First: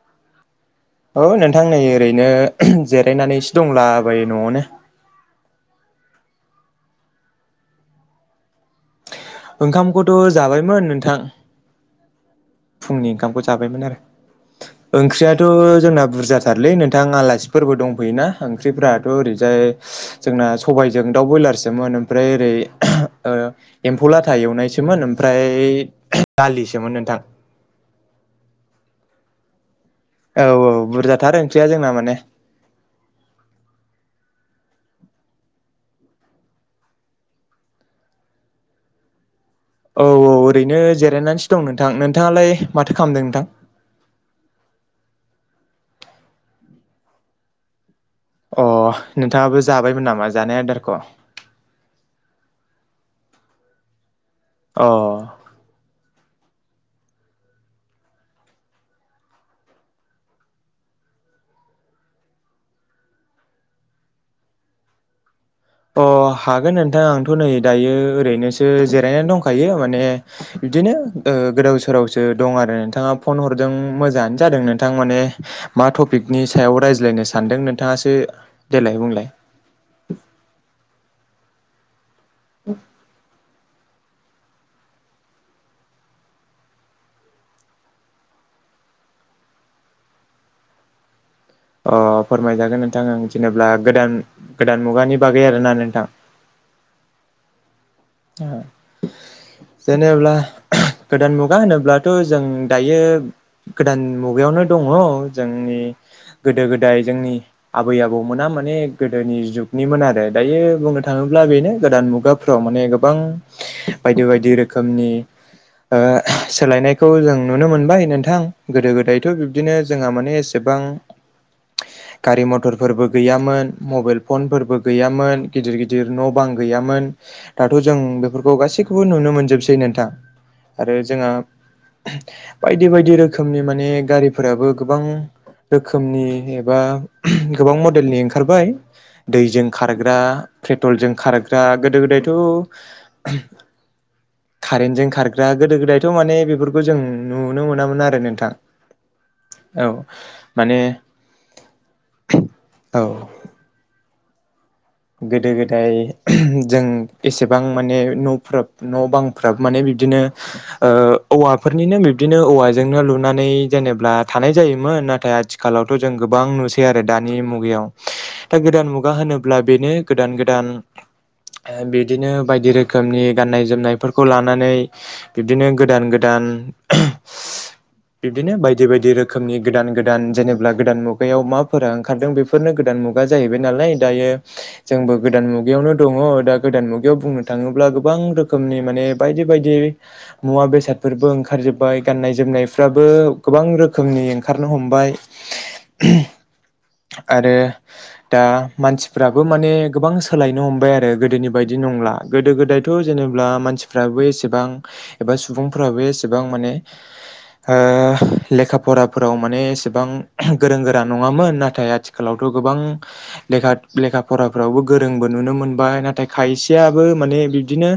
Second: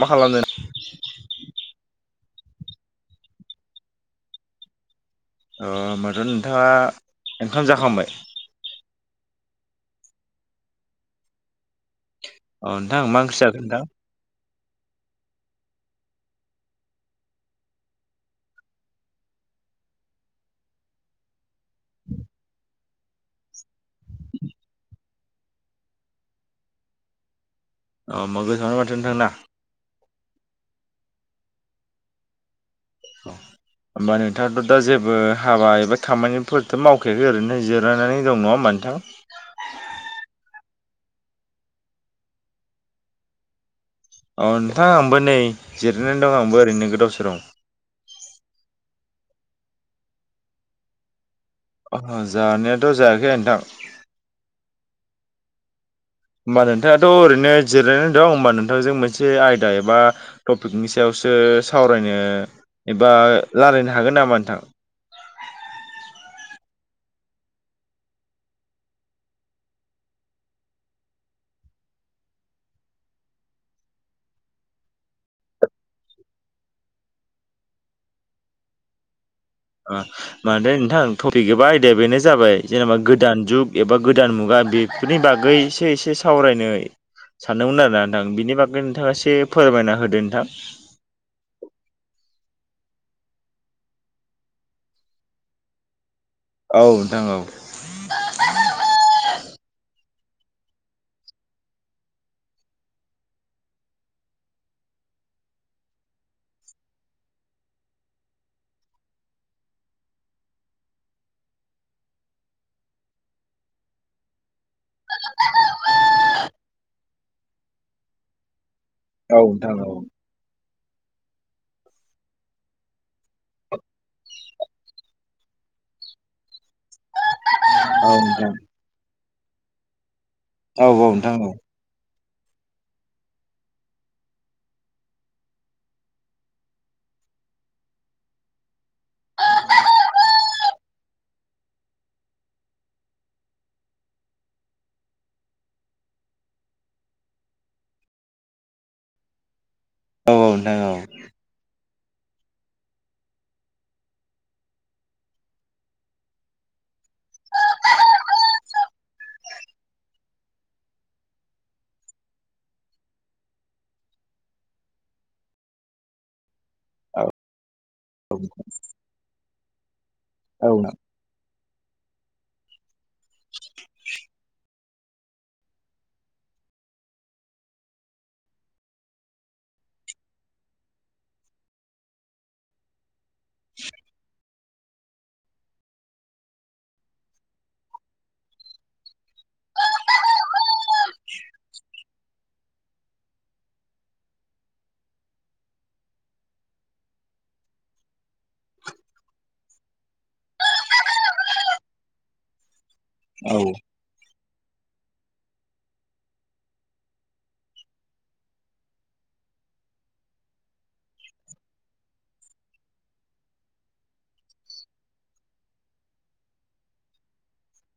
मा खालामदों औ नोंथां नै ओरैनो जिरायनानैसो दंलाबायो न'आवनो। ओ ओमाबाथ' नोंथाङा ओंखाम जाखांबाय? ओंखामखौथ' जाबायमोन नोंथां। अ नोंथां फुंनि मा ओंख्रि ओंखामखौ जाखो नोंथां जाबायमोन आरो। ओंख्रियाथ' जोंना बुरजाथारलै नोंथां आलासिफोरबो दंफैयोना ओंख्रिफ्राथ' ओरैजाय जोंना सबायाइजों दाउ ब्रयलारसोमोन ओमफ्राय ओरै ओ एम्फौ लाथा एवनायसोमोन ओमफ्राय दालिसोमोन नोंथां। अ ओमबा गोथावानो माथो नोंथांना? औ औ बुरजाथार ओंख्रिया जोंना माने। होमबा नोंथाङाथ' दा जेबो हाबा एबा खामानिफोरथ' मावखायाखै ओरैनो जिरायनानै दं नङा होमबा नोंथां? औ औ ओरैनो जिरायनानैसो दं नोंथां। नोंथाङालाय माथो खालामदों नोंथां? औ नोंथां आंबो नै जिरायनानै दं आंबो ओरैनो गोदाव सोराव। अ नोंथाङाबो जाबायमोन नामा जानाय आदारखौ? ओ जानायाथ' जायाखै नोंथां। अ। होमबा नोंथाङाथ' ओरैनो जिरायनानै दं होमबा नोंथांजों मोनसे आयदा एबा टपिकनि सायाव सो सावरायनो एबा लारायनो हागोन नामा नोंथां? अ हागोन नोंथां आंथ' नै दायो ओरैनोसो जिरायनानै दंखायो माने बिदिनो गोदाव सोरावसो दं आरो नोंथाङा फन हरदों मोजाङानो जादों नोंथां माने मा टपिकनि सायाव रायज्लायनो सानदों नोंथाङासो देलाय बुंलाय? ओ माथो नोंथां टपिक एबा आयदाया बेनो जाबाय जेनेबा गोदान जुग एबा गोदान मुगा बेफोरनि बागै एसे एसे सावरायनो सानदोंमोन आरो ना नोंथां बिनि बागै नोंथाङा एसे फोरमायना होदो नोंथां। अ फोरमायजागोन नोंथां आं जेनेबा गोदान गोदान मुगानि बागै आरोना नोंथां? औ नोंथां औ। जेनेब्ला गोदान मुगा होनोब्लाथ' जों दायो गोदान मुगायावनो दङ जोंनि गोदो गोदाय जोंनि आबै आबौमोना माने गोदोनि जुगनिमोन आरो दायो बुंनो थाङो ब्ला बेनो गोदान मुगाफ्राव माने गोबां बायदि बायदि रोखोमनि ओ सोलायनायखौ जों नुनो मोनबाय नोंथां। गोदो-गोदायथ' बिब्दिनो औ जोंहा माने एसेबां गारि-मथरफोरबो गैयामोन मबाइल फनफोरबो गैयामोन गिदिर गिदिर न' बां गैयामोन। दाथ' जों औ नोंथां बेफोरखौ गासैखौबो नुनो मोनजोबसै नोंथां। औ-औ नोंथां। बायदि-बायदि रोखोमनि माने गारिफोराबो गोबां रोखोमनि एबा गोबां मडेलनि ओंखारबाय। दैजों खारग्रा पेट्रलजों खारग्रा गोदो-गोदाय त' खारेन्टजों खारग्रा गोदो गोदायथ' माने बेफोरखौ जों नुनो मोनामोन आरो नोंथां [inaudible] औ औ माने नोंथां औ औ औ गोदो गोदाय जों एसेबां माने न'फ्राब न' बांफ्राबो माने बिदिनो ओ औवाफोरनिनो बिब्दिनो औवाजोंनो लुनानै जेनेब्ला थानाय जायोमो ोन नाथाय आथिखालावथ' जों गोबां नुस ै आरो दानि मुगायाव ओ गोदान मुगा होनोब्ला बेनो गोदान औ गोदान नोंथां ओ बिदिनो बायदि रोखोमनि गाननाय जोमनायफोरखौ लानानै बिब्दिनो गोदान गोदान उम बिब्दिनो बायदि बायदि रोखोमनि गोदान गोदान जेनेब्ला गोदान मुगायाव माफोरा ओंखारदों बेफोरनो गोदान मुगा जाहैबाय नालाय दायो जोंबो गोदान मुगायावनो दङ दा गोदान मुगायाव बुंनो थाङोब्ला गोबां रोखोमनि माने बायदि बेबायदि मुवा बेसादफोरबो ओंखारजोबबाय गाननाय जोमनायफ्राबो गोबां रोखोमनि ओं खारनो हमबाय आरो दा मानसि फोराबो माने गोबां सोलायनो हमबाय आरो गोदोनि बायदि नंला गोदो गोदाय थ' जेनेब्ला औ औ मानसिफ्रा बो एस ेबां एबा सुबुंफोराबो एसेबां माने ओ लेखा फराफोराव माने एसेबां गोरों गोरा नङामोन नाथाय आथिखालावथ' गोबां लेखा लेखा फराफ्रावबो गोरोंबो नुनो मोनबाय नाथाय खायसेयाबो माने बिब्दिनो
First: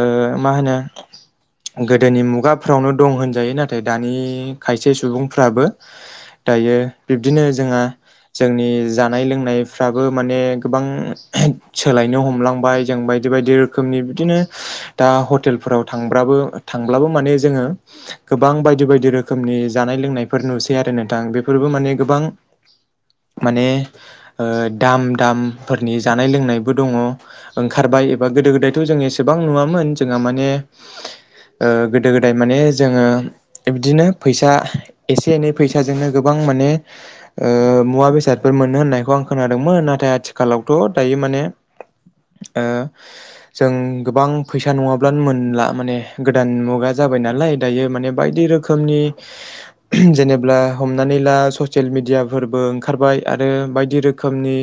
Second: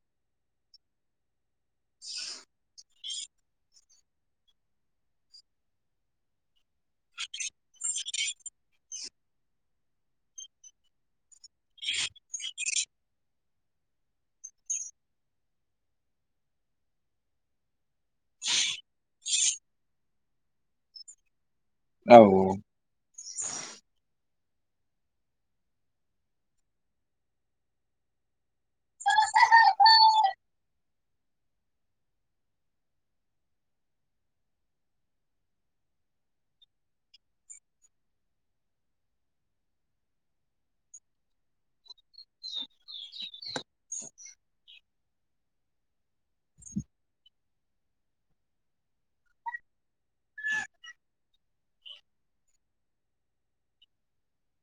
ओ ओ मा होनो गोदोनि मुगाफोरावनो दं होनजायो नाथाय दानि खायसे सुबुंफ्राबो दायो बिब्दिनो जोङा जोंनि जानाय लोंनाय फ्राबो माने गोबां सोलायनो हमलांबाय जों बायदि बायदि रोखोमनि बिदिनो दा हटेलफोराव थांब्राबो-थांब्लाबो माने जोङो गोबां बायदि बायदि रोखोमनि जानाय लोंनायफोर नुसै आरो नोंथां बेफोरबो माने औ गोबां माने। ओ दाम-दामफोरनि जानाय लोंनायबो दङ ओंखारबाय एबा गोदो गोदायथ' जों एसेबां नुआमोन जोङा माने ओ गोदो गोदाय माने जोङो इबदिनो फैसा एसे एनै फैसाजोंनो गोबां ओ माने ओ मुवा बेसादफोर मोनो होननायखौ आं खोनादोंमोन नाथाय आथिखालावथ' दायो माने ओ जों गोबां फैसा नङाब्लानो मोनला माने गोदान मुगा जा जाबाय नालाय दायो माने बायदि रोखोमनि जेनेब्ला हमनानै ला सशियेल मि दियाफोरबो ओंखारबाय आरो बायदि रो खोमनि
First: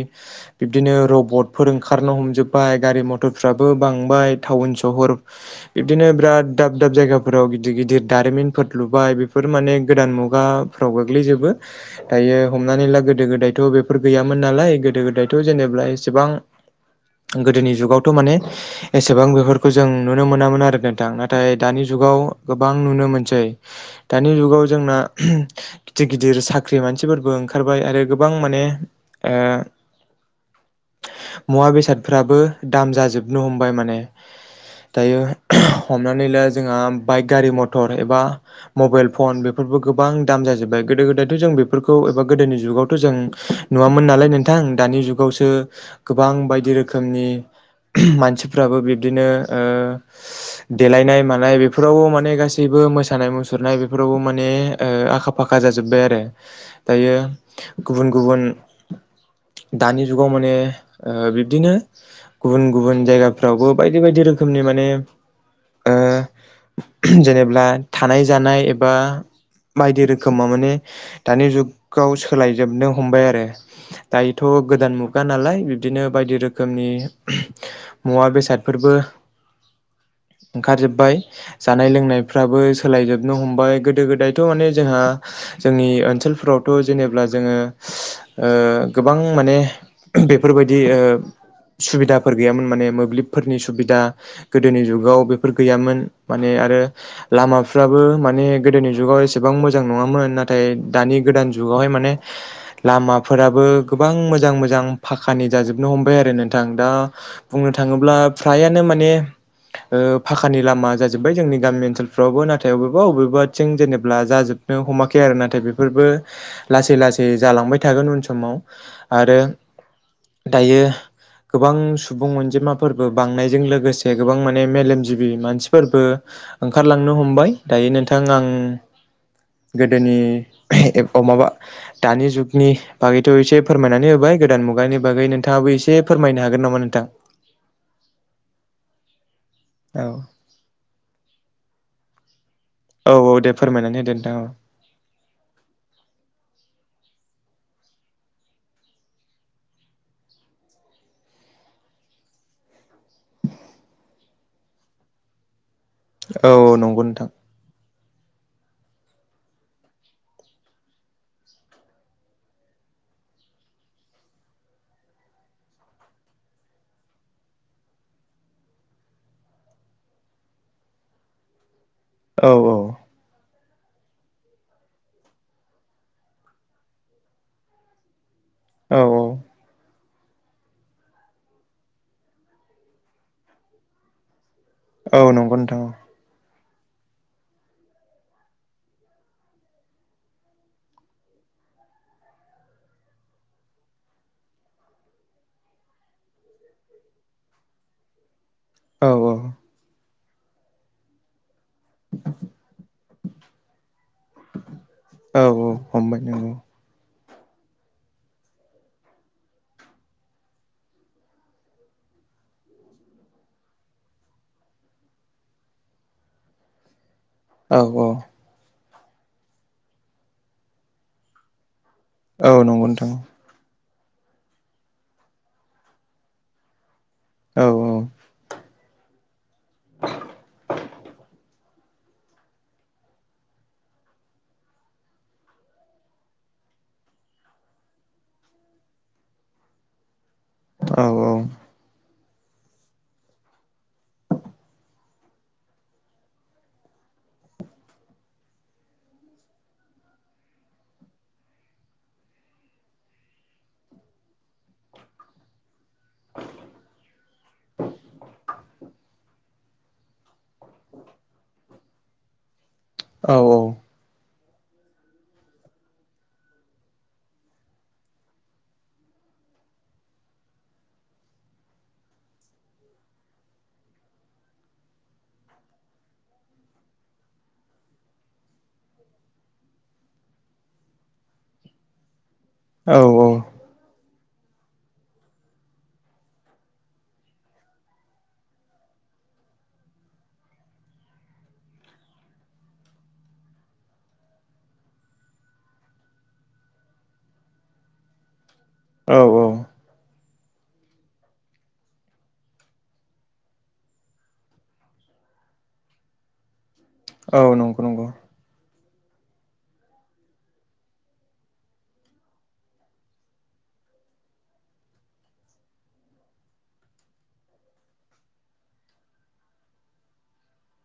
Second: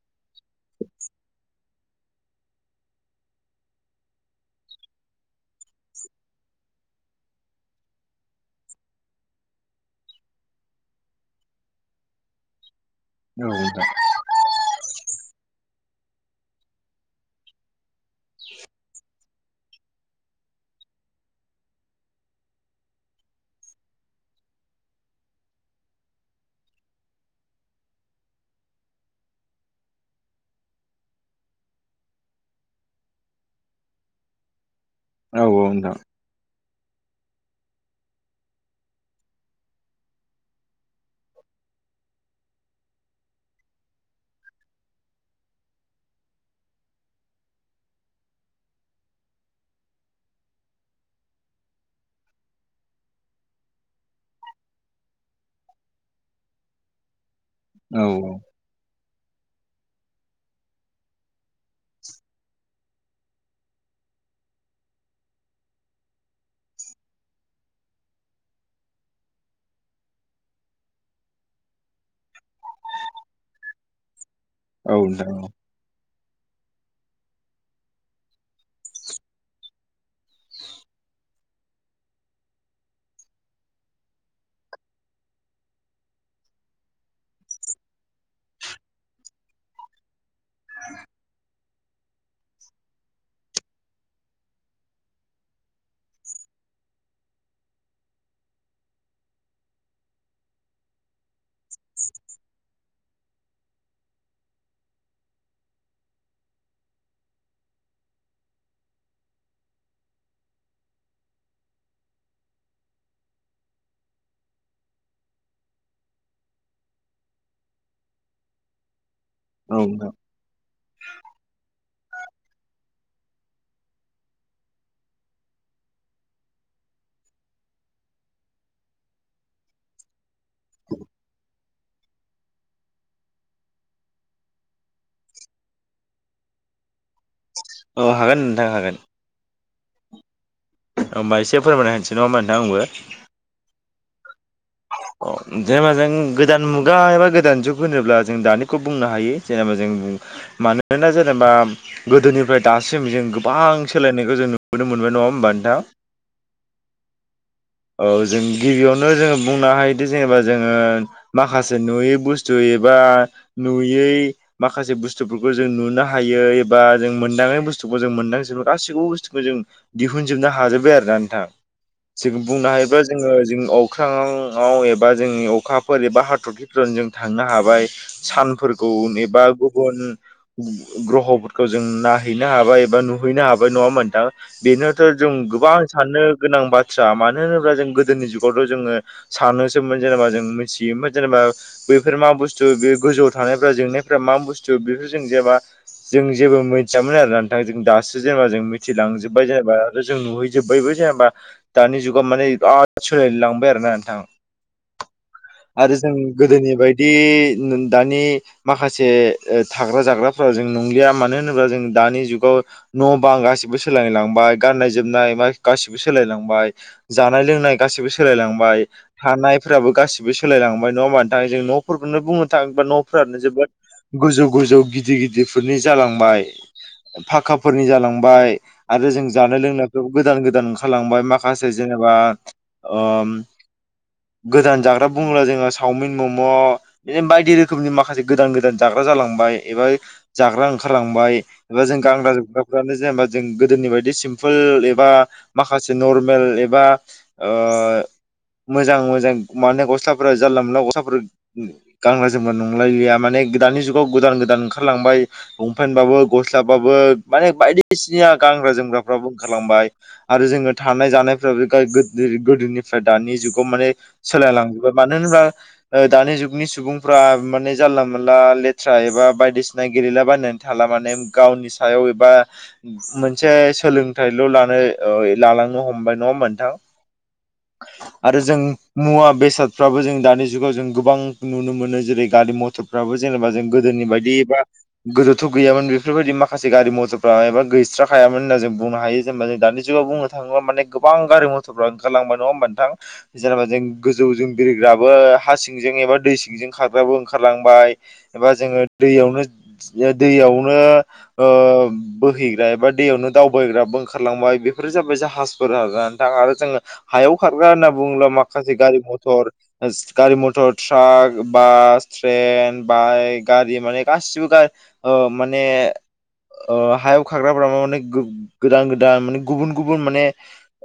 बिबदिनो रबटफोर ओंखारनो हमजोबबाय गारि मथरफ्राबो बांबाय थाव उन शहर बिबदिनो बिराद दाब दाब जायगाफोराव गिदिर गिदिर दारिमिनफोर लुबाय बेफोर माने गोदान मुगाफ्राव गोग्लैजोबो दायो हमनानै ला गोदो औ गोदायथ' नोंथां औ नोंथां औ नोंथां बेफोर गैया मोन नालाय गोदो गोदायथ' जेनेब्ला एसेबां गोदोनि जुगावथ' माने एसेबां बेफोरखौ जों नुनो मोनामोन आरो नोंथां नाथाय दानि जु जुगाव गोबां नुनो मोनसै दानि जुगाव जोंना गिदिर गिदिर साख्रि मा मानसिफोरबो ओंखारबाय आरो गोबां माने ओ मुवा बेसादफ्राबो दाम जाजोबनो हमबाय माने दायो औ औ नोंथां औ हमनानै ला जोंहा बाइक गारि मथर एबा मबाइल फन बेफोरबो गोबां दाम जाजोब्बाय गोदो गोदायथ' जों बेफोरखौ एबा गोदोनि जुगावथ' जों नुवा मोन नालाय नोंथां दानि जुगावसो गोबां बायदि रोखोमनि मानसिफ्राबो बिब्दिनो ओ देलायनाय मानाय बेफोरावबो माने गासै बो मोसानाय मुसुरनाय बेफोरावबो माने ओ आखा फाखा जाजोब्बाय आरो दायो गुबुन गुबुन दानि जुगाव माने ओ बिब्दिनो गुबुन गुबुन जायगाफ्रावबो बायदि बायदि रोखोमनि माने ओ जेनेब्ला थानाय जानाय एबा बायदि रोखोमाव माने दानि जुगाव सोलायजोबनो हमबाय आरो। दायोथ' गोदान मुगा नालाय ब्दिनो बायदि रोखोमनि मुवा बेसादफोरबो ओंखारजोबबाय जानाय लोंनायफ्राबो सोलायजोबनो हमबाय गोदो गोदायथ' माने जोंहा जोंनि ओनसोलफोरावथ' जेनेब्ला जोङो ओ गोबां माने बेफोरबायदि ओ सुबिदाफोर गैयामोन माने मोब्लिबफोरनि सुबिदा गोदोनि जुगाव बेफोर गैयामोन माने आरो लामाफ्राबो माने गोदोनि जुगाव एसेबां मोजां नङामोन नाथाय दानि गोदान जुग गावहाय माने लामा फोराबो गोबां मोजां मोजां फाखानि जाजोबनो हमबाय आरो नोंथां दा बुंनो थाङोब्ला फ्रायानो माने ओ फाखानि लामा जाजोब्बाय जोंनि गामि ओनसोलफ्रावबो नाथाय बबेबा बबेबाथिं जेनेबा जाजोब नो हमाखै आरो नाथाय बेफोरबो लासै लासै जालांबाय थागोन उन समाव आरो दायो गोबां सु बुं अनजिमाफोरबो बांनायजों लोगोसे गोबां माने मेलेमजिबि मानसिफोरबो ओंखारलांनो हमबाय दायो नोंथां आं गोदोनि माबा दानि जुग नि बागैथ' एसे फोरमायनानै होबाय गोदान मुगानि बागै नोंथाङाबो एसे फोरमायनो हागोन नामा नोंथां? औ हागोन नोंथां हागोन। औ होमबा एसे फोरमायना होनोसै नङा होमबा नोंथां आंबो औ औ दे फोरमायनानै होदो नोंथां औ। अ जेनेबा जों गोदान मुगा एबा गोदान जुग होनोब्ला जों दानिखौ बुंनो हायो जेनेबा जों मानोना जेनेबा गोदोनिफ्राय दासिम जों गोबां सोलायनायखौ जों नुबोनो मोन बाय नङा होमबा नोंथां? औ औ नंगौ नोंथां। औ जों गिबियावनो जोङो बुंनो हायोदि जेनेबा जोङो माखासे नुयै बुस्थु एबा नुयै माखासे बुस्थुफोरखौ जों नुनो हायो एबा जों मोनदाङै बुस्थुखौ जों मोन्दांजोबो जों गासैखौबो बुस्थुखौ जों जों दिहुनजोबनो हाजोब्बाय आरोना नोंथां जों औ बुंनो औ हायोब्ला जोङो जों अख्राङाव ङाव एबा जोंनि अखाफोर एबा हाथरखिफोर जों थांनो हाबाय। सानफोरखौ औ एबा गुबुन ग्रह'फोरखौ जों नायहैनो हाबाय एबा नुहैनो हाबाय नङा होमबा नोंथां? बेनोथ' औ जों नंगौ नोंथां गोबां साननो गोनां बाथ्रा मानो होनोब्ला जों गोदोनि जुगावथ' जोङो सानोसोमोन जेनेबा जों मिथियोमोन जेनेबा बैफोर मा बुस्थु बे गोजौआव थानायफ्रा जोंनाय फोरा मा बुस्थु बेखौ जों जेनबा जों जेबो मोनथियामोन आरो नोंथां जों दासो जेनबा जों औ औ मिथिलांजोबबाय जेनेबा आरो जों नुहैजोबबायबो जेनेबा दानि जुगाव माने सोलाय लांबाय आरो ना नोंथां औ औ आरो जों हमबाय नंगौ गोदोनि बायदि दानि माखासे थाग्रा जाग्राफोरा जों नंलिया मानो होनोबा जों दानि जुगाव न' बां गासिबो सोलाय लांबाय गाननाय जोमनाय गासिबो सोलायलांबाय। जानाय लोंनाय औ औ गाैबो सोलायलांबाय थानायफ्राबो गासिबो सोलायलांबाय नङा होमबा नोंथां जों न' फोरखौनो बुंनो औ थाङोबा नंगौ नोंथां न'फोरानो जोबोद गोजौ गोजौ गिदिर गिदिरफोरनि जालांबाय औ फाखाफोरनि जालांबाय आरो जों जानो लोंनायफ्राबो गोदान गोदान ओंखारलांबाय माखासे जेनेबा ओम [inaudible] गोदान जाग्रा बुङोब्ला जोङो सावमिन मम' बिदिनो बायदि रोखोमनि माखासे गोदान गोदान जाग्रा जालां बाय एबा जाग्रा औ ओंखारलांबाय एबा जों गानग्रा जोम ग्राफ्रानो जेनेबा जों गोदोनि बायदि सिम्पोल एबा माखासे नरमेल एबा ओ मोजां मोजां माने गस्लाफोरा जानला मोनला गस्लाफोर गान्रा जोमग्रा नंलायलिया माने दानि जुगाव गोदान गोदान ओंखारलांबाय लंपेनबाबो गस्लाबाबो माने बायदिसिना गां गानग्रा जोमग्राफ्राबो ओखारलांबाय आरो जोङो थानाय जानाय फ्राबो गा गोदो गोदोनिफ्राय औ दानि जुग सोलायलांबाय मानो होनोबा ओ दानि जुगनि सुबुंफोरा माने जानला मोनला लेथ्रा एबा बायदिसिना गेलेला बायनानै थाला माने गावनि सायाव एबा मोनसे सो सोलोंथाइल' लानो ओय लालांनो हमबाय नङा होनबा नोंथां [inaudible] आरो जों मुवा बेसादफ्राबो जों दानि जुगाव जों गोबां नुनो मोनो जेरै गारि मथरफ्राबो जेनेबा औ जों गोदोनि बायदि बे बा गोदोथ' गैयामोन बेफोरबायदि माखासे गारि मथरफ्रा एबा गैस्राखायामोन होनना जों बुंनो हायो जेनबा जों दानि जुगाव बुंनोथाङोबा माने गोबां गारि मथरफ्रा ओंखारलांबाय नङा होनबा नोंथां जेनेबा जों गोजौजों बिरग्राबो हा सिंजों एबा दै सिंजों खारग्राबो ओंखारलांबाय एबा जोङो औ दैयावनो दैयावनो ओ बोहैग्रा एबा दैयावनो दावबायग्राबो ओंखारलांबाय बेफोरो जाबाय जाहाज फोरा थाङ आरो जोङो हायाव औ खारग्रा नंगौ होनना नंगौ बुङोब्ला माखासे गारि मथर गारि मथर ट्राक बास ट्रेन बाइक गारि माने गासिबो गा ओ माने ओ हायाव खाग्राफोरा मा माने गोदान गोदान माने गुबुन गुबुन माने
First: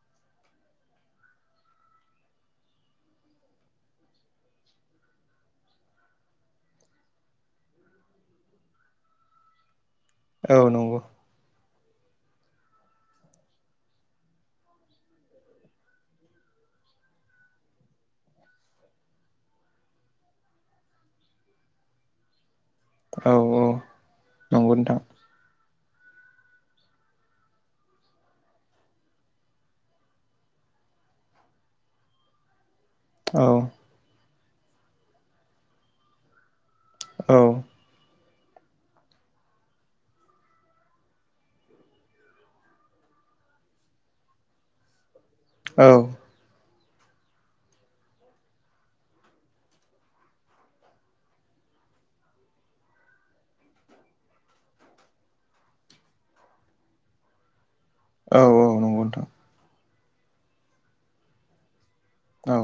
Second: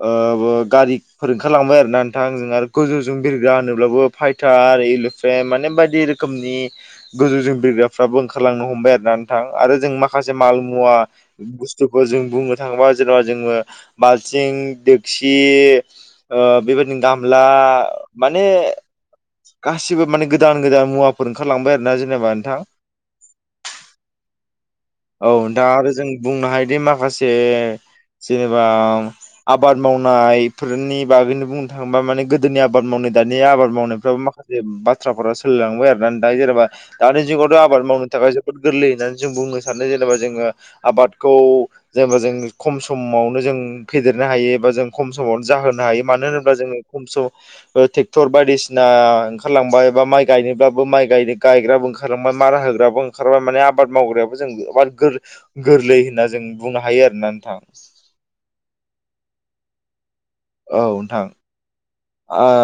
ओ ब गारिफोर ओंखारलांबाय आरोना थांजों आरो गोजौजों बिरग्रा होनोब्लाबो फाइटार एलोफ्रेन्ट माने बायदि रोखोमनि गोजौजों बिरग्राफ्राबो ओंखारलांनो हमबाय आर ना नों थां आरो जों माखासे औ माल मुवा नंगौ थुखौ जों बुंनो थाङोबा जेनेबा जोङो बालथिं दोक्सि ओ बेबायदि गामला माने गासिबो माने गोदान गोदान मुवाफोर ओंखारलांबाय आरोना जेनेबा नोंथां औ औ नंगौ नोंथां औ दा आरो जों बुंनो हायोदि माखासे जेनेबा आबाद मावनायफोरनि बागैनो बुंदों थांबा माने गोदोनि आबाद मावनाय दानि औ आबाद मावनायफ्राबो माखा जे बाथ्राफोरा सोलिलांबाय आरो ना दा जेनेबा दानि औ जुगावथ' आबाद मावनो थाखाय जोबोद गोरलैयैनो जों बुंनो सानो जेनेबा जोङो आबादखौ जेनेबा जों खम समावनो ज जों फेदेरनो हायो एबा जों खम समावनो जाहोनो औ हायो मानो होनोब जों खम समावनो ट्रेक्टर बायदिसिना ओंखारलांबाय एबा माइ गायनोब्लाबो माइ गायनो गाय ग्रा ओंखारलांबाय मारा होग्राबो ओंखारबाय माने आबाद मावग्रायाबो जों गोबां गोरलै गोरलै होनना जों बुंनो हायो आरोना नोंथां औ औ नंगौ नोंथां औ नोंथां आ औ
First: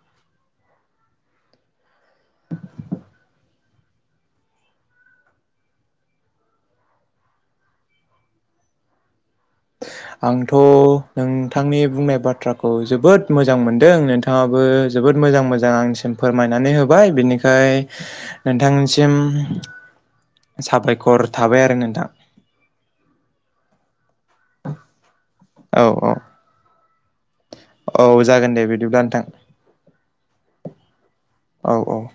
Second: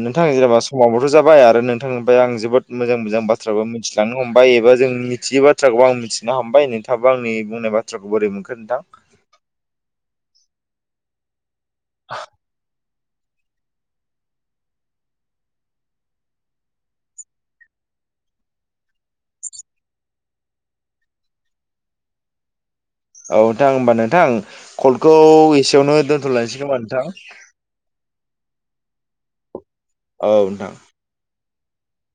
नों नोंथां जेनेबा समाबोथ' जाबाय आरो नोंथांनिफ्राय आं जोबोद मोजां मोजां बाथ्राबो मिथिलांनो हमबाय एबा जोंनि मिथियै बाथ्राखौ आं मिथिनो हमबाय नोंथाङाबा आंनि बुंनाय बाथ्राखौ बोरै मोनखो नोंथां आंथ' नोंथांनि बुंनाय बाथ्राखौ जोब जोबोद मोजां मोनदों नोंथाङाबो जोबोद मोजां मोजां आंनिसिम फोरमायनानै होबाय बिनिखाय नोंथांसिम साबायखर थाबाय आरो नोंथां औ दां होमबानो नोंथां कलखौ औ एसेयावनो औ दोनथ'लायसै खोमा नोंथां औ जागोन दे बिदिब्ला नोंथां औ नोंथां औ औ